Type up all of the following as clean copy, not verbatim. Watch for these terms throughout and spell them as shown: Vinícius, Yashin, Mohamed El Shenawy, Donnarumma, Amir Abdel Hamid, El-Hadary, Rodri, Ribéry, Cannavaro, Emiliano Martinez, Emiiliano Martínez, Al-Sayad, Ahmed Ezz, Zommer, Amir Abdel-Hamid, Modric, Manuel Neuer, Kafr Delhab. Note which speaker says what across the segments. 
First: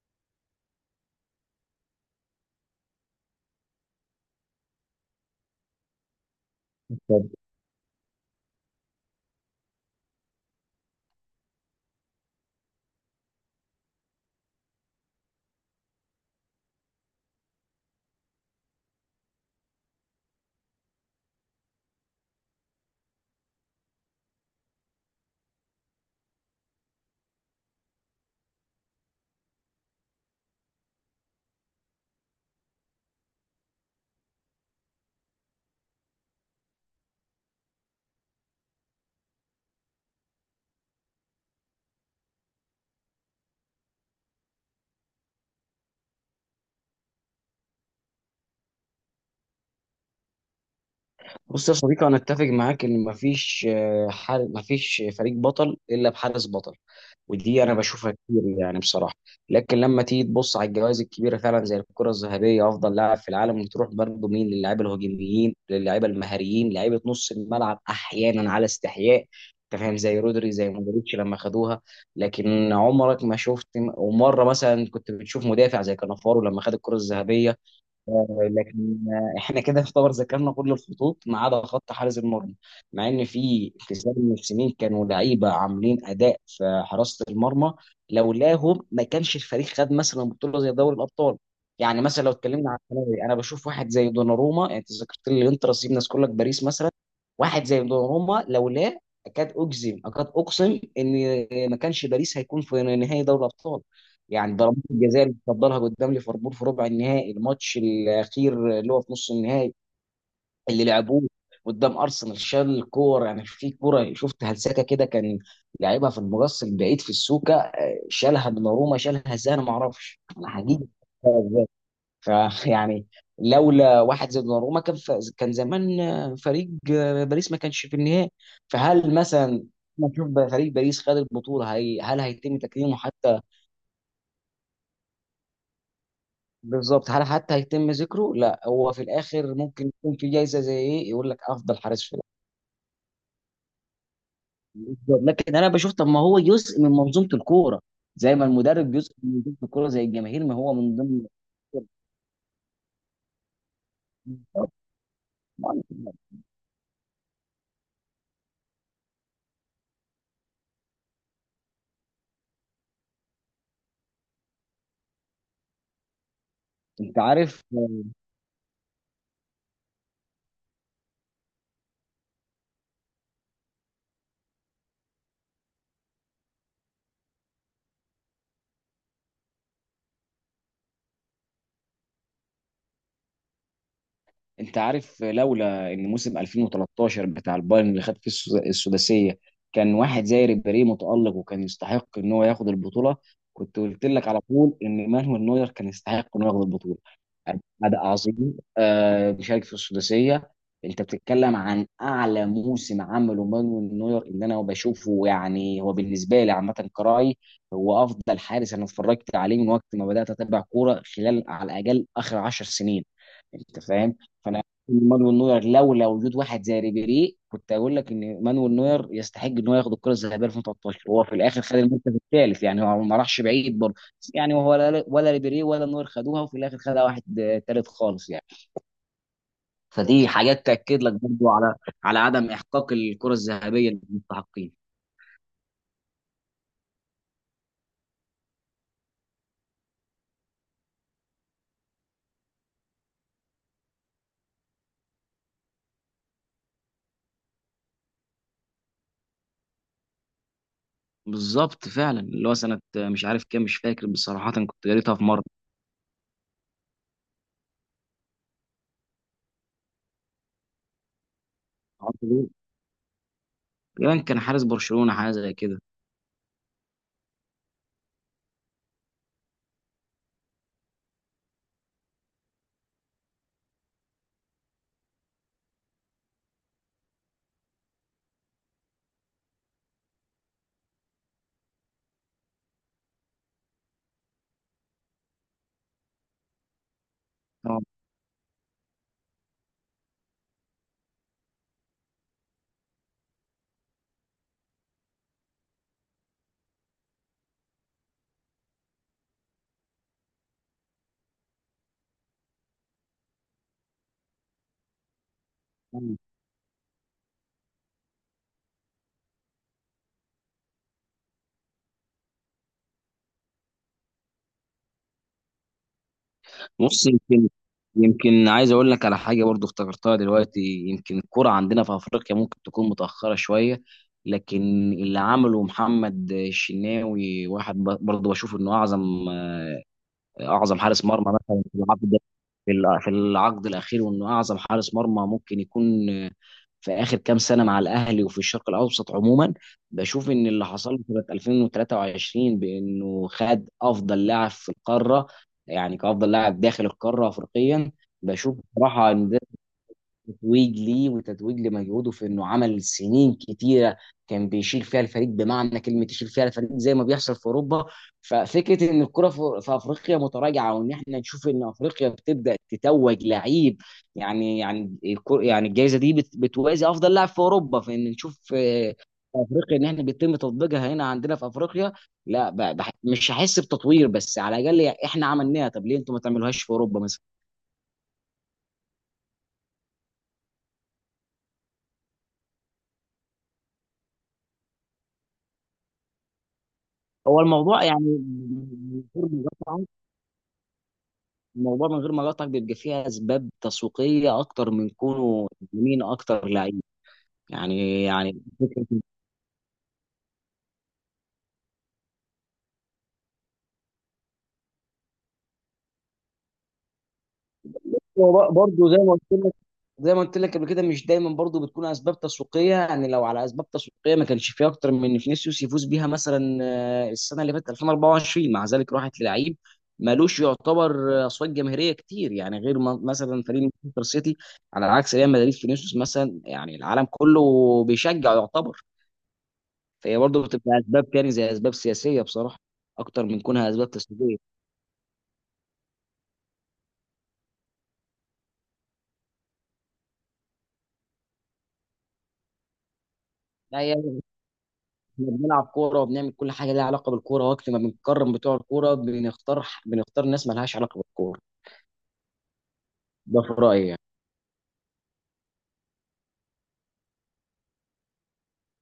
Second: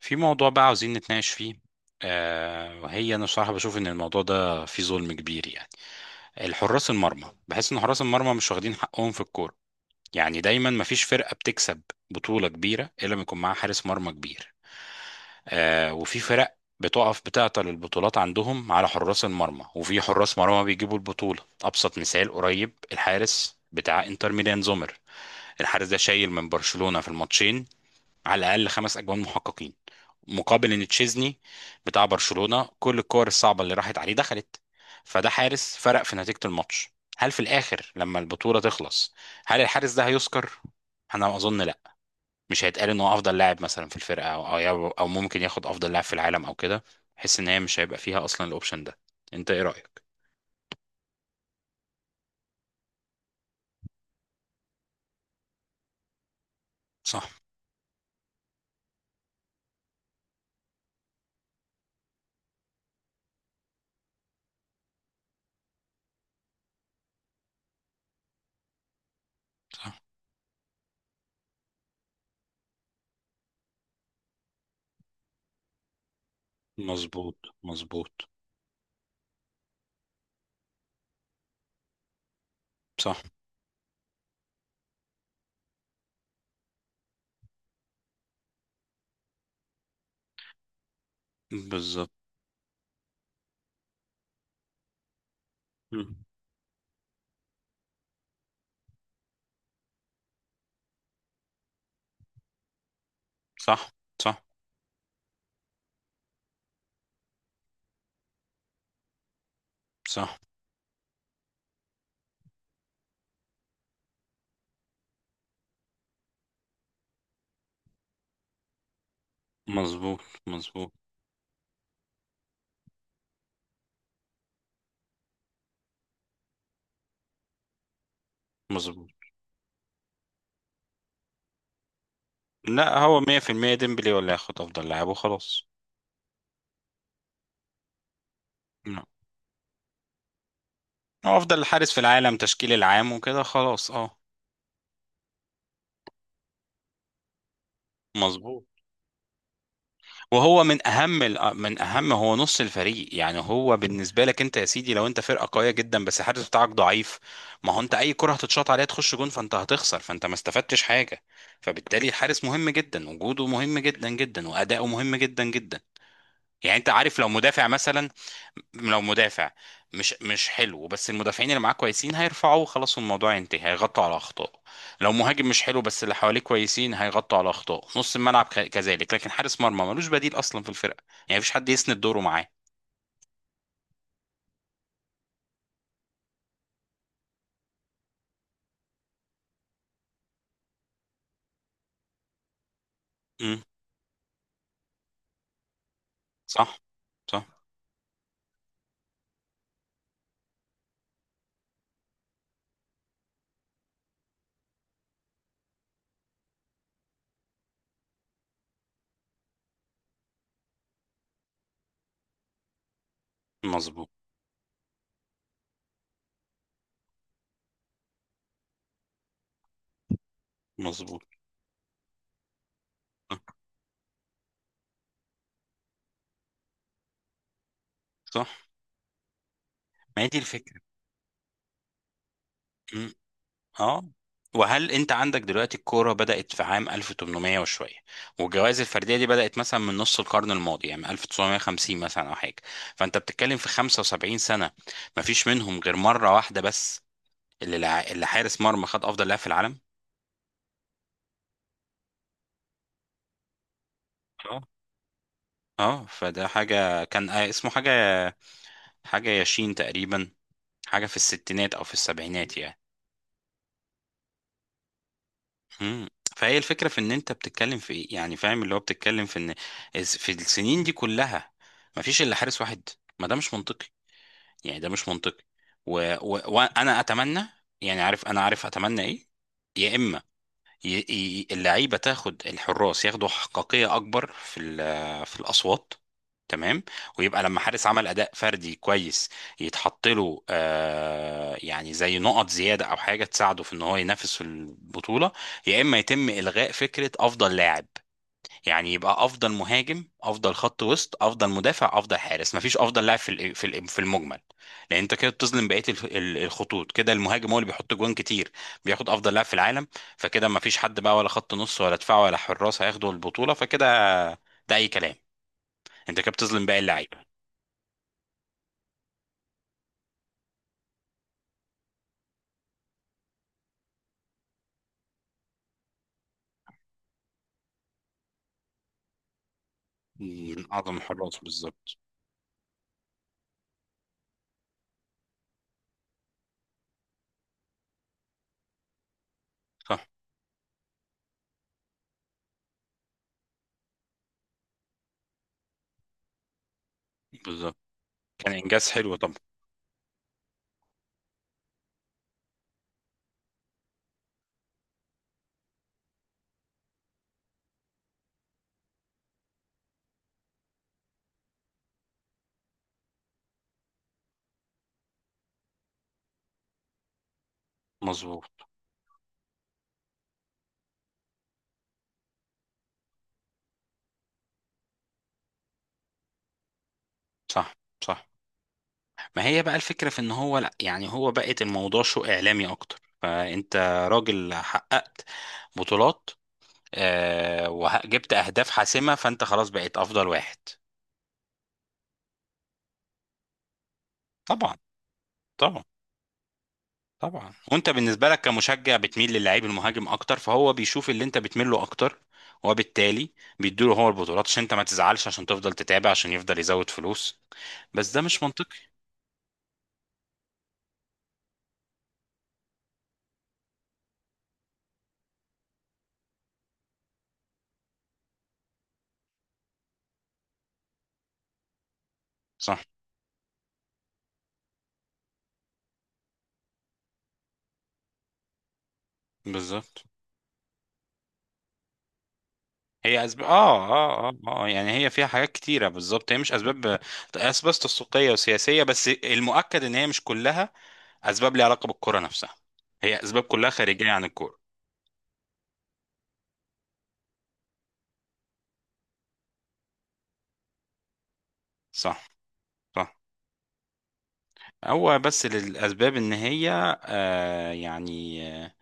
Speaker 1: في موضوع بقى عاوزين نتناقش فيه. وهي انا صراحة بشوف ان الموضوع ده فيه ظلم كبير، يعني الحراس
Speaker 2: طب،
Speaker 1: المرمى، بحس ان حراس المرمى مش واخدين حقهم في الكورة. يعني دايما مفيش فرقة بتكسب بطولة كبيرة الا لما يكون معاها حارس مرمى كبير. وفي فرق بتقف بتعطل البطولات عندهم على حراس المرمى، وفي حراس مرمى بيجيبوا البطولة. أبسط مثال قريب، الحارس بتاع انتر ميلان زومر، الحارس ده شايل من برشلونة في الماتشين على الأقل خمس أجوان محققين، مقابل ان تشيزني بتاع برشلونة كل الكور الصعبة اللي راحت عليه دخلت. فده حارس فرق في نتيجة الماتش. هل في الاخر لما البطولة تخلص، هل الحارس ده هيذكر؟ انا اظن لا. مش هيتقال ان هو افضل لاعب مثلا في الفرقة او او أو ممكن ياخد افضل لاعب في العالم او كده. حس ان هي مش هيبقى فيها اصلا الاوبشن ده. انت ايه رأيك؟
Speaker 2: بص يا صديقي، انا اتفق معاك ان مفيش حال. مفيش فريق بطل الا بحارس بطل.
Speaker 1: صح.
Speaker 2: ودي انا بشوفها كتير، يعني بصراحه. لكن لما تيجي تبص على الجوائز الكبيره فعلا زي الكره الذهبيه افضل لاعب في العالم، وتروح برضه مين؟ للاعيبه الهجوميين، للاعيبه المهاريين، لعيبه نص الملعب احيانا على استحياء. انت
Speaker 1: صح.
Speaker 2: فاهم؟ زي رودري، زي مودريتش لما خدوها. لكن عمرك ما شفت، ومره مثلا كنت بتشوف مدافع زي كانافارو لما خد الكره
Speaker 1: مظبوط.
Speaker 2: الذهبيه.
Speaker 1: مظبوط.
Speaker 2: لكن احنا كده يعتبر ذكرنا كل الخطوط ما عدا خط حارس المرمى، مع
Speaker 1: صح.
Speaker 2: ان في كتير من السنين كانوا لعيبه عاملين اداء في حراسه المرمى لولاهم ما كانش الفريق خد مثلا بطوله زي دوري الابطال. يعني
Speaker 1: بالظبط.
Speaker 2: مثلا لو اتكلمنا عن الثانوي، انا بشوف واحد زي دوناروما. يعني انت ذكرت لي الانتر، سيبنا نذكر
Speaker 1: مم.
Speaker 2: لك باريس مثلا. واحد زي دوناروما لولاه، اكاد اجزم، اكاد اقسم ان ما كانش باريس هيكون في نهائي دوري الابطال.
Speaker 1: صح. صح.
Speaker 2: يعني ضربات الجزاء اللي اتفضلها قدام ليفربول في ربع النهائي، الماتش الاخير اللي هو في نص النهائي
Speaker 1: صح.
Speaker 2: اللي لعبوه قدام ارسنال، شال كور يعني. في كوره شفت هلسكه كده، كان لعبها في المقص البعيد في السوكه، شالها دوناروما. شالها ازاي؟ انا ما اعرفش،
Speaker 1: مظبوط.
Speaker 2: انا حقيقي مش
Speaker 1: مظبوط.
Speaker 2: عارف ازاي. فيعني لولا واحد زي دوناروما كان كان زمان فريق باريس ما كانش في النهائي.
Speaker 1: مظبوط.
Speaker 2: فهل مثلا نشوف فريق باريس خد البطوله هل هيتم تكريمه
Speaker 1: لا، هو
Speaker 2: حتى؟
Speaker 1: 100% ديمبلي ولا ياخد افضل لاعب وخلاص.
Speaker 2: بالظبط، هل حتى هيتم ذكره؟ لا، هو في
Speaker 1: لا.
Speaker 2: الاخر ممكن يكون في جايزه زي ايه، يقول
Speaker 1: هو
Speaker 2: لك
Speaker 1: افضل
Speaker 2: افضل
Speaker 1: حارس في
Speaker 2: حارس في العالم.
Speaker 1: العالم تشكيل العام وكده خلاص. اه.
Speaker 2: بالظبط. لكن انا بشوف، طب ما هو جزء من منظومه الكوره، زي ما
Speaker 1: مظبوط.
Speaker 2: المدرب جزء من منظومه الكوره، زي الجماهير، ما
Speaker 1: وهو
Speaker 2: هو
Speaker 1: من
Speaker 2: من
Speaker 1: اهم
Speaker 2: ضمن.
Speaker 1: هو نص الفريق، يعني هو بالنسبه لك انت يا
Speaker 2: بالظبط.
Speaker 1: سيدي، لو انت فرقه قويه جدا بس الحارس بتاعك ضعيف، ما هو انت اي كره هتتشاط عليها تخش جون، فانت هتخسر، فانت ما استفدتش حاجه. فبالتالي الحارس مهم جدا، وجوده مهم جدا جدا، واداؤه مهم جدا جدا. يعني انت عارف
Speaker 2: انت
Speaker 1: لو
Speaker 2: عارف
Speaker 1: مدافع مثلا، لو مدافع مش حلو بس المدافعين اللي معاه كويسين هيرفعوه خلاص، والموضوع ينتهي، هيغطوا على اخطاء. لو مهاجم مش حلو بس اللي حواليه كويسين هيغطوا على اخطاء نص الملعب، كذلك. لكن حارس مرمى ملوش بديل اصلا في الفرقه، يعني مفيش حد يسند دوره معاه.
Speaker 2: انت عارف لولا ان موسم 2013 بتاع البايرن اللي خد فيه السداسيه كان واحد زي ريبيري متالق وكان يستحق ان هو ياخد البطوله،
Speaker 1: امم
Speaker 2: كنت قلت لك على طول ان مانويل نوير كان يستحق انه ياخد
Speaker 1: صح.
Speaker 2: البطوله.
Speaker 1: صح.
Speaker 2: أداء عظيم بيشارك في السداسية. أنت بتتكلم عن أعلى موسم عمله مانويل نوير، اللي أنا بشوفه يعني هو بالنسبة لي عامة كرأي، هو أفضل حارس أنا اتفرجت عليه من وقت ما بدأت أتابع كورة، خلال على الأقل آخر 10 سنين. أنت
Speaker 1: مظبوط.
Speaker 2: فاهم؟ فأنا مانويل نوير لولا وجود واحد زي ريبيري، كنت أقول لك إن مانويل نوير يستحق إن هو ياخد الكرة الذهبية 2013،
Speaker 1: مظبوط.
Speaker 2: وهو في الآخر خد المركز الثالث، يعني هو ما راحش بعيد. يعني ولا ريبيري ولا نور خدوها، وفي الاخر خدها واحد تالت خالص يعني.
Speaker 1: صح. ما هي
Speaker 2: فدي
Speaker 1: دي
Speaker 2: حاجات
Speaker 1: الفكره.
Speaker 2: تاكد لك برضو على عدم احقاق
Speaker 1: امم.
Speaker 2: الكره الذهبيه
Speaker 1: اه.
Speaker 2: للمستحقين.
Speaker 1: وهل انت عندك دلوقتي، الكوره بدات في عام 1800 وشويه، والجوائز الفرديه دي بدات مثلا من نص القرن الماضي، يعني من 1950 مثلا او حاجه. فانت بتتكلم في 75 سنه مفيش منهم غير مره واحده بس اللي حارس مرمى خد افضل لاعب في العالم.
Speaker 2: بالظبط فعلا. اللي هو سنه مش عارف كام، مش فاكر بصراحه،
Speaker 1: اه.
Speaker 2: كنت قريتها في مره،
Speaker 1: اه فده حاجه كان، اسمه حاجه، حاجه ياشين تقريبا، حاجه في الستينات او في
Speaker 2: معرفش ليه.
Speaker 1: السبعينات يعني.
Speaker 2: تقريبا كان حارس برشلونه، حاجه زي كده.
Speaker 1: مم. فهي الفكرة في ان انت بتتكلم في ايه، يعني فاهم اللي هو بتتكلم في ان في السنين دي كلها ما فيش الا حارس واحد. ما ده مش منطقي، يعني ده مش منطقي. و... وانا اتمنى، يعني عارف، انا عارف اتمنى ايه. يا اما اللعيبه تاخد الحراس، ياخدوا حقيقيه اكبر في في الاصوات، تمام. ويبقى لما حارس عمل اداء فردي كويس يتحط له، يعني زي نقط زياده او حاجه تساعده في ان هو ينافس في البطوله. يا اما يتم الغاء فكره افضل لاعب، يعني يبقى افضل مهاجم، افضل خط وسط، افضل مدافع، افضل حارس، مفيش افضل لاعب في في المجمل. لان انت كده بتظلم بقيه
Speaker 2: اه،
Speaker 1: الخطوط. كده المهاجم هو اللي بيحط جوان كتير بياخد افضل لاعب في العالم، فكده مفيش حد بقى، ولا خط نص، ولا دفاع، ولا حراس هياخدوا البطوله، فكده ده اي كلام، انت كده بتظلم باقي
Speaker 2: بص،
Speaker 1: اللعيبه.
Speaker 2: يمكن عايز اقول لك على حاجه برضو افتكرتها دلوقتي. يمكن الكره عندنا في افريقيا ممكن تكون متاخره شويه، لكن اللي عمله محمد الشناوي، واحد برضو بشوف انه اعظم
Speaker 1: من
Speaker 2: اعظم
Speaker 1: اعظم
Speaker 2: حارس مرمى
Speaker 1: الحراس
Speaker 2: مثلا في
Speaker 1: بالظبط.
Speaker 2: العقد، في العقد الاخير، وانه اعظم حارس مرمى ممكن يكون في اخر كام سنه مع الاهلي، وفي الشرق الاوسط عموما.
Speaker 1: صح.
Speaker 2: بشوف ان اللي حصل له سنه 2023 بانه خد افضل لاعب في القاره، يعني كافضل لاعب داخل القاره
Speaker 1: بالظبط.
Speaker 2: افريقيا،
Speaker 1: كان
Speaker 2: بشوف
Speaker 1: انجاز
Speaker 2: بصراحه
Speaker 1: حلو طبعا.
Speaker 2: ان تتويج ليه وتتويج لمجهوده في انه عمل سنين كتيره كان بيشيل فيها الفريق بمعنى كلمه، يشيل فيها الفريق زي ما بيحصل في اوروبا. ففكره ان الكره في افريقيا متراجعه، وان احنا نشوف ان افريقيا بتبدا تتوج لعيب، يعني الجائزه دي بتوازي افضل لاعب في اوروبا. فان نشوف
Speaker 1: مظبوط.
Speaker 2: في افريقيا، ان احنا بيتم تطبيقها هنا عندنا في افريقيا. لا، مش هحس بتطوير، بس على الاقل احنا عملناها. طب ليه انتوا ما تعملوهاش في اوروبا مثلا؟
Speaker 1: صح. صح. ما هي بقى الفكره في ان هو، لا يعني هو بقت الموضوع شو اعلامي اكتر. فانت راجل حقق بطولات
Speaker 2: هو
Speaker 1: آه
Speaker 2: الموضوع يعني،
Speaker 1: وجبت اهداف حاسمه، فانت خلاص بقيت افضل واحد.
Speaker 2: الموضوع من غير ما اقاطعك، بيبقى فيه اسباب تسويقيه اكتر
Speaker 1: طبعا.
Speaker 2: من كونه
Speaker 1: طبعا.
Speaker 2: مين اكتر لعيب.
Speaker 1: طبعا. وانت
Speaker 2: يعني
Speaker 1: بالنسبه لك
Speaker 2: يعني فكره.
Speaker 1: كمشجع بتميل للعيب المهاجم اكتر، فهو بيشوف اللي انت بتميل له اكتر وبالتالي بيديله هو البطولات عشان انت ما تزعلش، عشان تفضل تتابع، عشان يفضل يزود فلوس. بس ده مش
Speaker 2: هو
Speaker 1: منطقي.
Speaker 2: برضه زي ما قلت لك قبل كده، مش دايما برضه بتكون اسباب تسويقيه. يعني لو على اسباب تسويقيه ما كانش فيه اكتر من إن فينيسيوس يفوز بيها مثلا. السنه اللي فاتت 2024 مع ذلك راحت للعيب مالوش يعتبر اصوات جماهيريه كتير، يعني غير
Speaker 1: صح.
Speaker 2: مثلا فريق مانشستر سيتي على عكس ريال مدريد، فينيسيوس مثلا يعني العالم كله بيشجع.
Speaker 1: بالظبط.
Speaker 2: فهي برضه بتبقى اسباب كان زي اسباب سياسيه بصراحه،
Speaker 1: هي
Speaker 2: اكتر من
Speaker 1: اسباب،
Speaker 2: كونها اسباب تسويقيه.
Speaker 1: يعني هي فيها حاجات كتيره بالظبط. هي مش اسباب، اسباب تسويقيه وسياسيه بس، المؤكد ان هي مش كلها اسباب ليها علاقه بالكره نفسها، هي اسباب كلها
Speaker 2: لا
Speaker 1: خارجيه
Speaker 2: يعني
Speaker 1: عن الكوره.
Speaker 2: احنا بنلعب كوره وبنعمل كل حاجه ليها علاقه بالكوره، وقت ما بنكرم بتوع الكوره بنختار ناس ما لهاش علاقه بالكوره.
Speaker 1: صح. صح.
Speaker 2: ده في رايي يعني.
Speaker 1: هو بس للاسباب ان هي آه يعني آه،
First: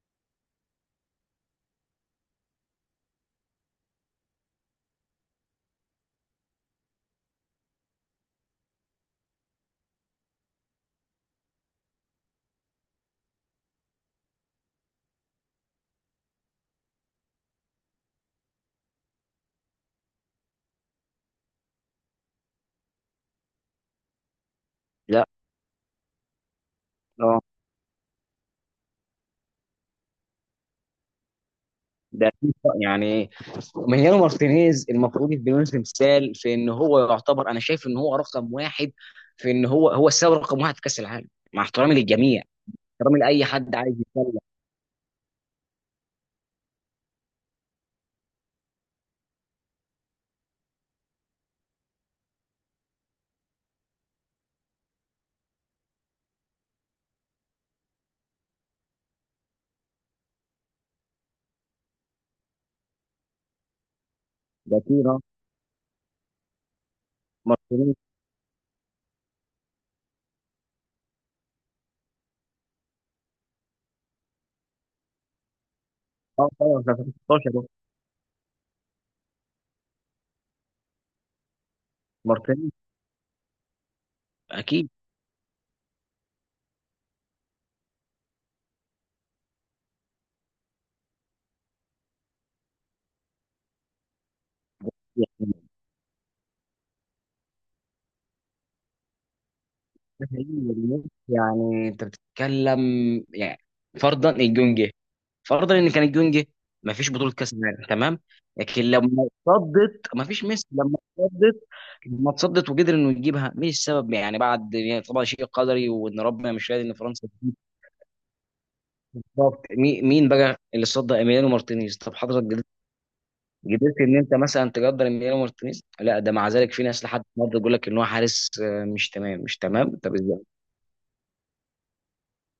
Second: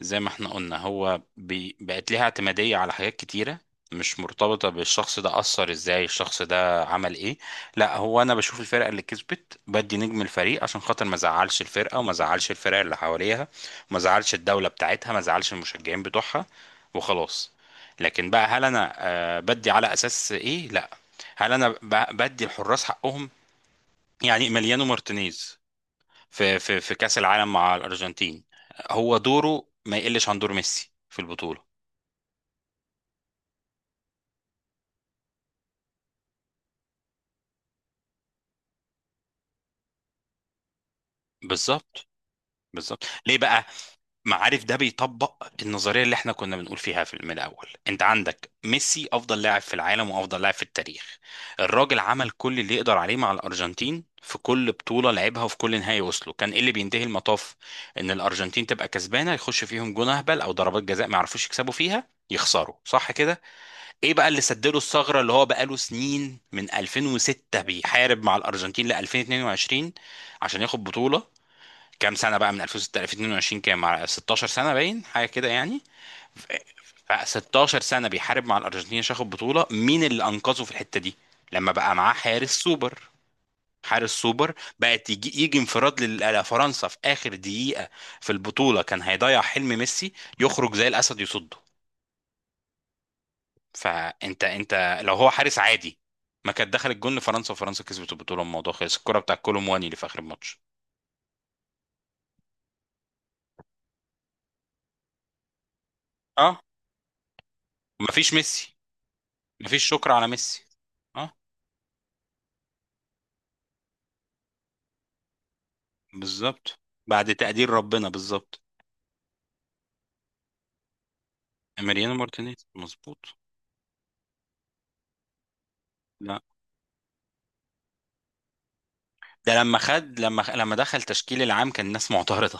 Speaker 1: زي ما احنا قلنا، هو بقت ليها اعتمادية على حاجات كتيرة مش مرتبطة بالشخص، ده أثر ازاي، الشخص ده عمل ايه. لا هو أنا بشوف الفرقة اللي كسبت بدي نجم الفريق عشان خاطر ما زعلش الفرقة، وما زعلش الفرق اللي حواليها، وما زعلش الدولة بتاعتها، ما زعلش المشجعين بتوعها، وخلاص. لكن بقى، هل أنا بدي على أساس ايه؟ لا. هل أنا بدي الحراس حقهم؟ يعني مليانو
Speaker 2: لا،
Speaker 1: مارتينيز في كأس
Speaker 2: اه،
Speaker 1: العالم مع الأرجنتين، هو دوره ما يقلش عن دور ميسي في البطولة.
Speaker 2: ده أكيد طبعاً. يعني مانيانو مارتينيز المفروض يديله تمثال، في ان هو يعتبر، انا شايف ان هو رقم واحد، في ان هو هو السبب رقم واحد في كاس العالم، مع احترامي
Speaker 1: بالظبط.
Speaker 2: للجميع،
Speaker 1: بالظبط،
Speaker 2: احترامي
Speaker 1: ليه
Speaker 2: لاي
Speaker 1: بقى؟
Speaker 2: حد عايز يتكلم.
Speaker 1: معارف، ده بيطبق النظرية اللي احنا كنا بنقول فيها في من الأول. انت عندك ميسي أفضل لاعب في العالم وأفضل لاعب في التاريخ، الراجل عمل كل اللي يقدر عليه مع الأرجنتين في كل بطولة لعبها، وفي كل نهائي وصله كان ايه اللي بينتهي المطاف، ان الأرجنتين تبقى كسبانة يخش فيهم جون أهبل أو ضربات جزاء ما يعرفوش يكسبوا فيها يخسروا، صح كده؟ ايه بقى اللي سد له
Speaker 2: ده كده
Speaker 1: الثغره، اللي هو بقاله سنين من 2006
Speaker 2: مارتينيز.
Speaker 1: بيحارب مع الارجنتين ل 2022 عشان ياخد بطوله. كام سنه بقى من 2006 ل 2022، كام؟ مع 16 سنه، باين حاجه كده يعني.
Speaker 2: اه
Speaker 1: ف-
Speaker 2: طبعا، ده 16.
Speaker 1: 16 سنه بيحارب مع الارجنتين عشان ياخد بطوله. مين اللي انقذه في الحته دي، لما بقى معاه حارس
Speaker 2: مارتينيز،
Speaker 1: سوبر. حارس سوبر،
Speaker 2: اكيد.
Speaker 1: بقت يجي انفراد لفرنسا في اخر دقيقه في البطوله، كان هيضيع حلم ميسي، يخرج زي الاسد يصده. فانت، انت لو هو حارس
Speaker 2: يعني
Speaker 1: عادي، ما كانت دخلت جون لفرنسا وفرنسا كسبت البطوله، الموضوع خلص. الكره بتاع كولومواني اللي في اخر
Speaker 2: ده حقيقي
Speaker 1: الماتش.
Speaker 2: والله. يعني انت بتتكلم، يعني فرضا الجونجي، فرضا ان كان الجونجي
Speaker 1: اه.
Speaker 2: ما فيش بطوله كاس عالم، تمام.
Speaker 1: مفيش ميسي.
Speaker 2: لكن لما
Speaker 1: مفيش
Speaker 2: اتصدت
Speaker 1: شكر
Speaker 2: ما
Speaker 1: على
Speaker 2: فيش
Speaker 1: ميسي.
Speaker 2: ميسي. لما
Speaker 1: اه.
Speaker 2: اتصدت، لما اتصدت وقدر انه يجيبها، مين السبب يعني؟ بعد يعني طبعا شيء قدري، وان ربنا مش
Speaker 1: بالظبط.
Speaker 2: راضي ان فرنسا
Speaker 1: بعد
Speaker 2: تجيب.
Speaker 1: تقدير ربنا بالظبط.
Speaker 2: بالظبط. مين بقى اللي صد ايميليانو مارتينيز؟
Speaker 1: اماريانو
Speaker 2: طب حضرتك
Speaker 1: مارتينيز
Speaker 2: قدرت
Speaker 1: مظبوط.
Speaker 2: قدرت ان انت مثلا تقدر ايميليانو مارتينيز؟ لا ده
Speaker 1: لا،
Speaker 2: مع ذلك في ناس لحد النهارده يقول لك ان هو حارس مش تمام، مش
Speaker 1: ده لما
Speaker 2: تمام. طب
Speaker 1: خد لما لما دخل تشكيل العام كان الناس معترضه.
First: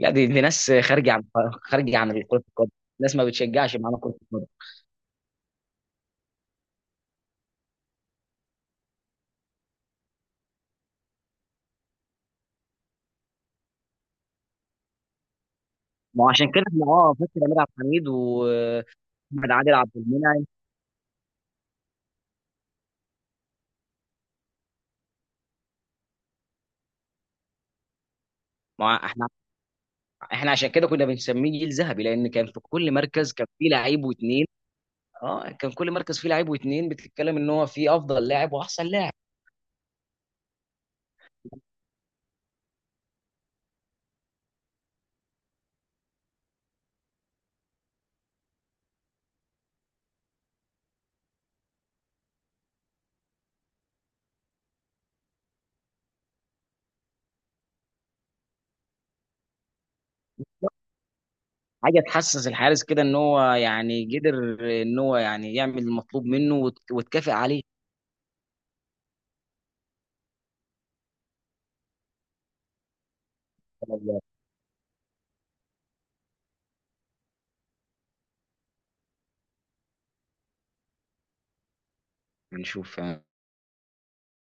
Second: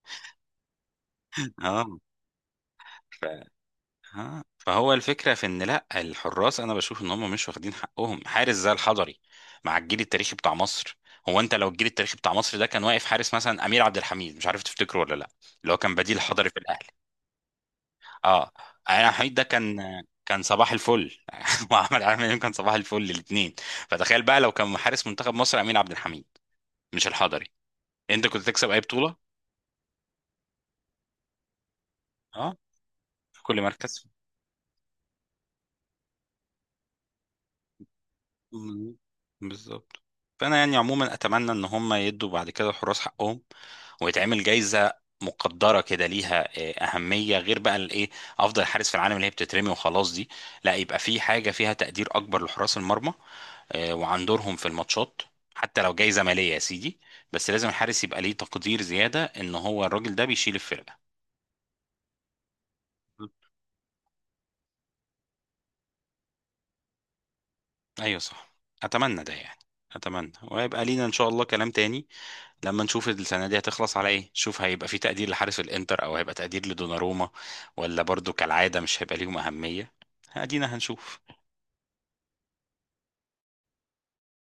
Speaker 2: لا، دي ناس خارجه عن كره القدم. ناس ما
Speaker 1: اه.
Speaker 2: بتشجعش معانا كره
Speaker 1: ها،
Speaker 2: القدم.
Speaker 1: فهو الفكرة في ان لا، الحراس انا بشوف ان هم مش واخدين حقهم. حارس زي الحضري مع الجيل التاريخي بتاع مصر، هو انت لو الجيل التاريخي بتاع مصر ده كان واقف حارس مثلا امير عبد الحميد، مش عارف تفتكره ولا لا، اللي هو كان بديل
Speaker 2: ما هو
Speaker 1: الحضري
Speaker 2: عشان
Speaker 1: في
Speaker 2: كده احنا
Speaker 1: الاهلي.
Speaker 2: فاكر امير عبد الحميد
Speaker 1: اه. امير عبد الحميد ده
Speaker 2: واحمد عادل
Speaker 1: كان،
Speaker 2: عبد
Speaker 1: كان
Speaker 2: المنعم.
Speaker 1: صباح الفل وعمل عامل إمام، كان صباح الفل الاثنين. فتخيل بقى لو كان حارس منتخب مصر امير عبد الحميد مش الحضري، انت كنت تكسب اي
Speaker 2: ما هو احنا
Speaker 1: بطولة.
Speaker 2: احنا عشان كده كنا بنسميه جيل ذهبي، لان كان
Speaker 1: اه.
Speaker 2: في كل مركز
Speaker 1: في
Speaker 2: كان
Speaker 1: كل
Speaker 2: فيه لعيب
Speaker 1: مركز.
Speaker 2: واثنين. اه، كان كل مركز فيه لعيب واثنين، بتتكلم ان هو فيه افضل لاعب واحسن
Speaker 1: مم.
Speaker 2: لاعب.
Speaker 1: بالظبط. فانا يعني عموما اتمنى ان هم يدوا بعد كده الحراس حقهم، ويتعمل جايزه مقدره كده ليها اهميه، غير بقى الايه، افضل حارس في العالم اللي هي بتترمي وخلاص دي. لا، يبقى في حاجه فيها تقدير اكبر لحراس المرمى وعن دورهم في الماتشات، حتى لو جايزه ماليه يا سيدي، بس لازم الحارس يبقى ليه تقدير زياده، ان هو الراجل ده بيشيل الفرقه.
Speaker 2: حاجه تحسس الحارس كده ان هو يعني قدر، ان هو يعني يعمل المطلوب منه وتكافئ عليه.
Speaker 1: ايوه صح. اتمنى ده، يعني اتمنى ويبقى لينا ان شاء الله كلام تاني لما نشوف السنه دي هتخلص على ايه، شوف هيبقى في تقدير لحارس الانتر، او هيبقى تقدير لدوناروما، ولا برضو كالعاده مش هيبقى ليهم اهميه. ادينا هنشوف.
Speaker 2: هنشوف.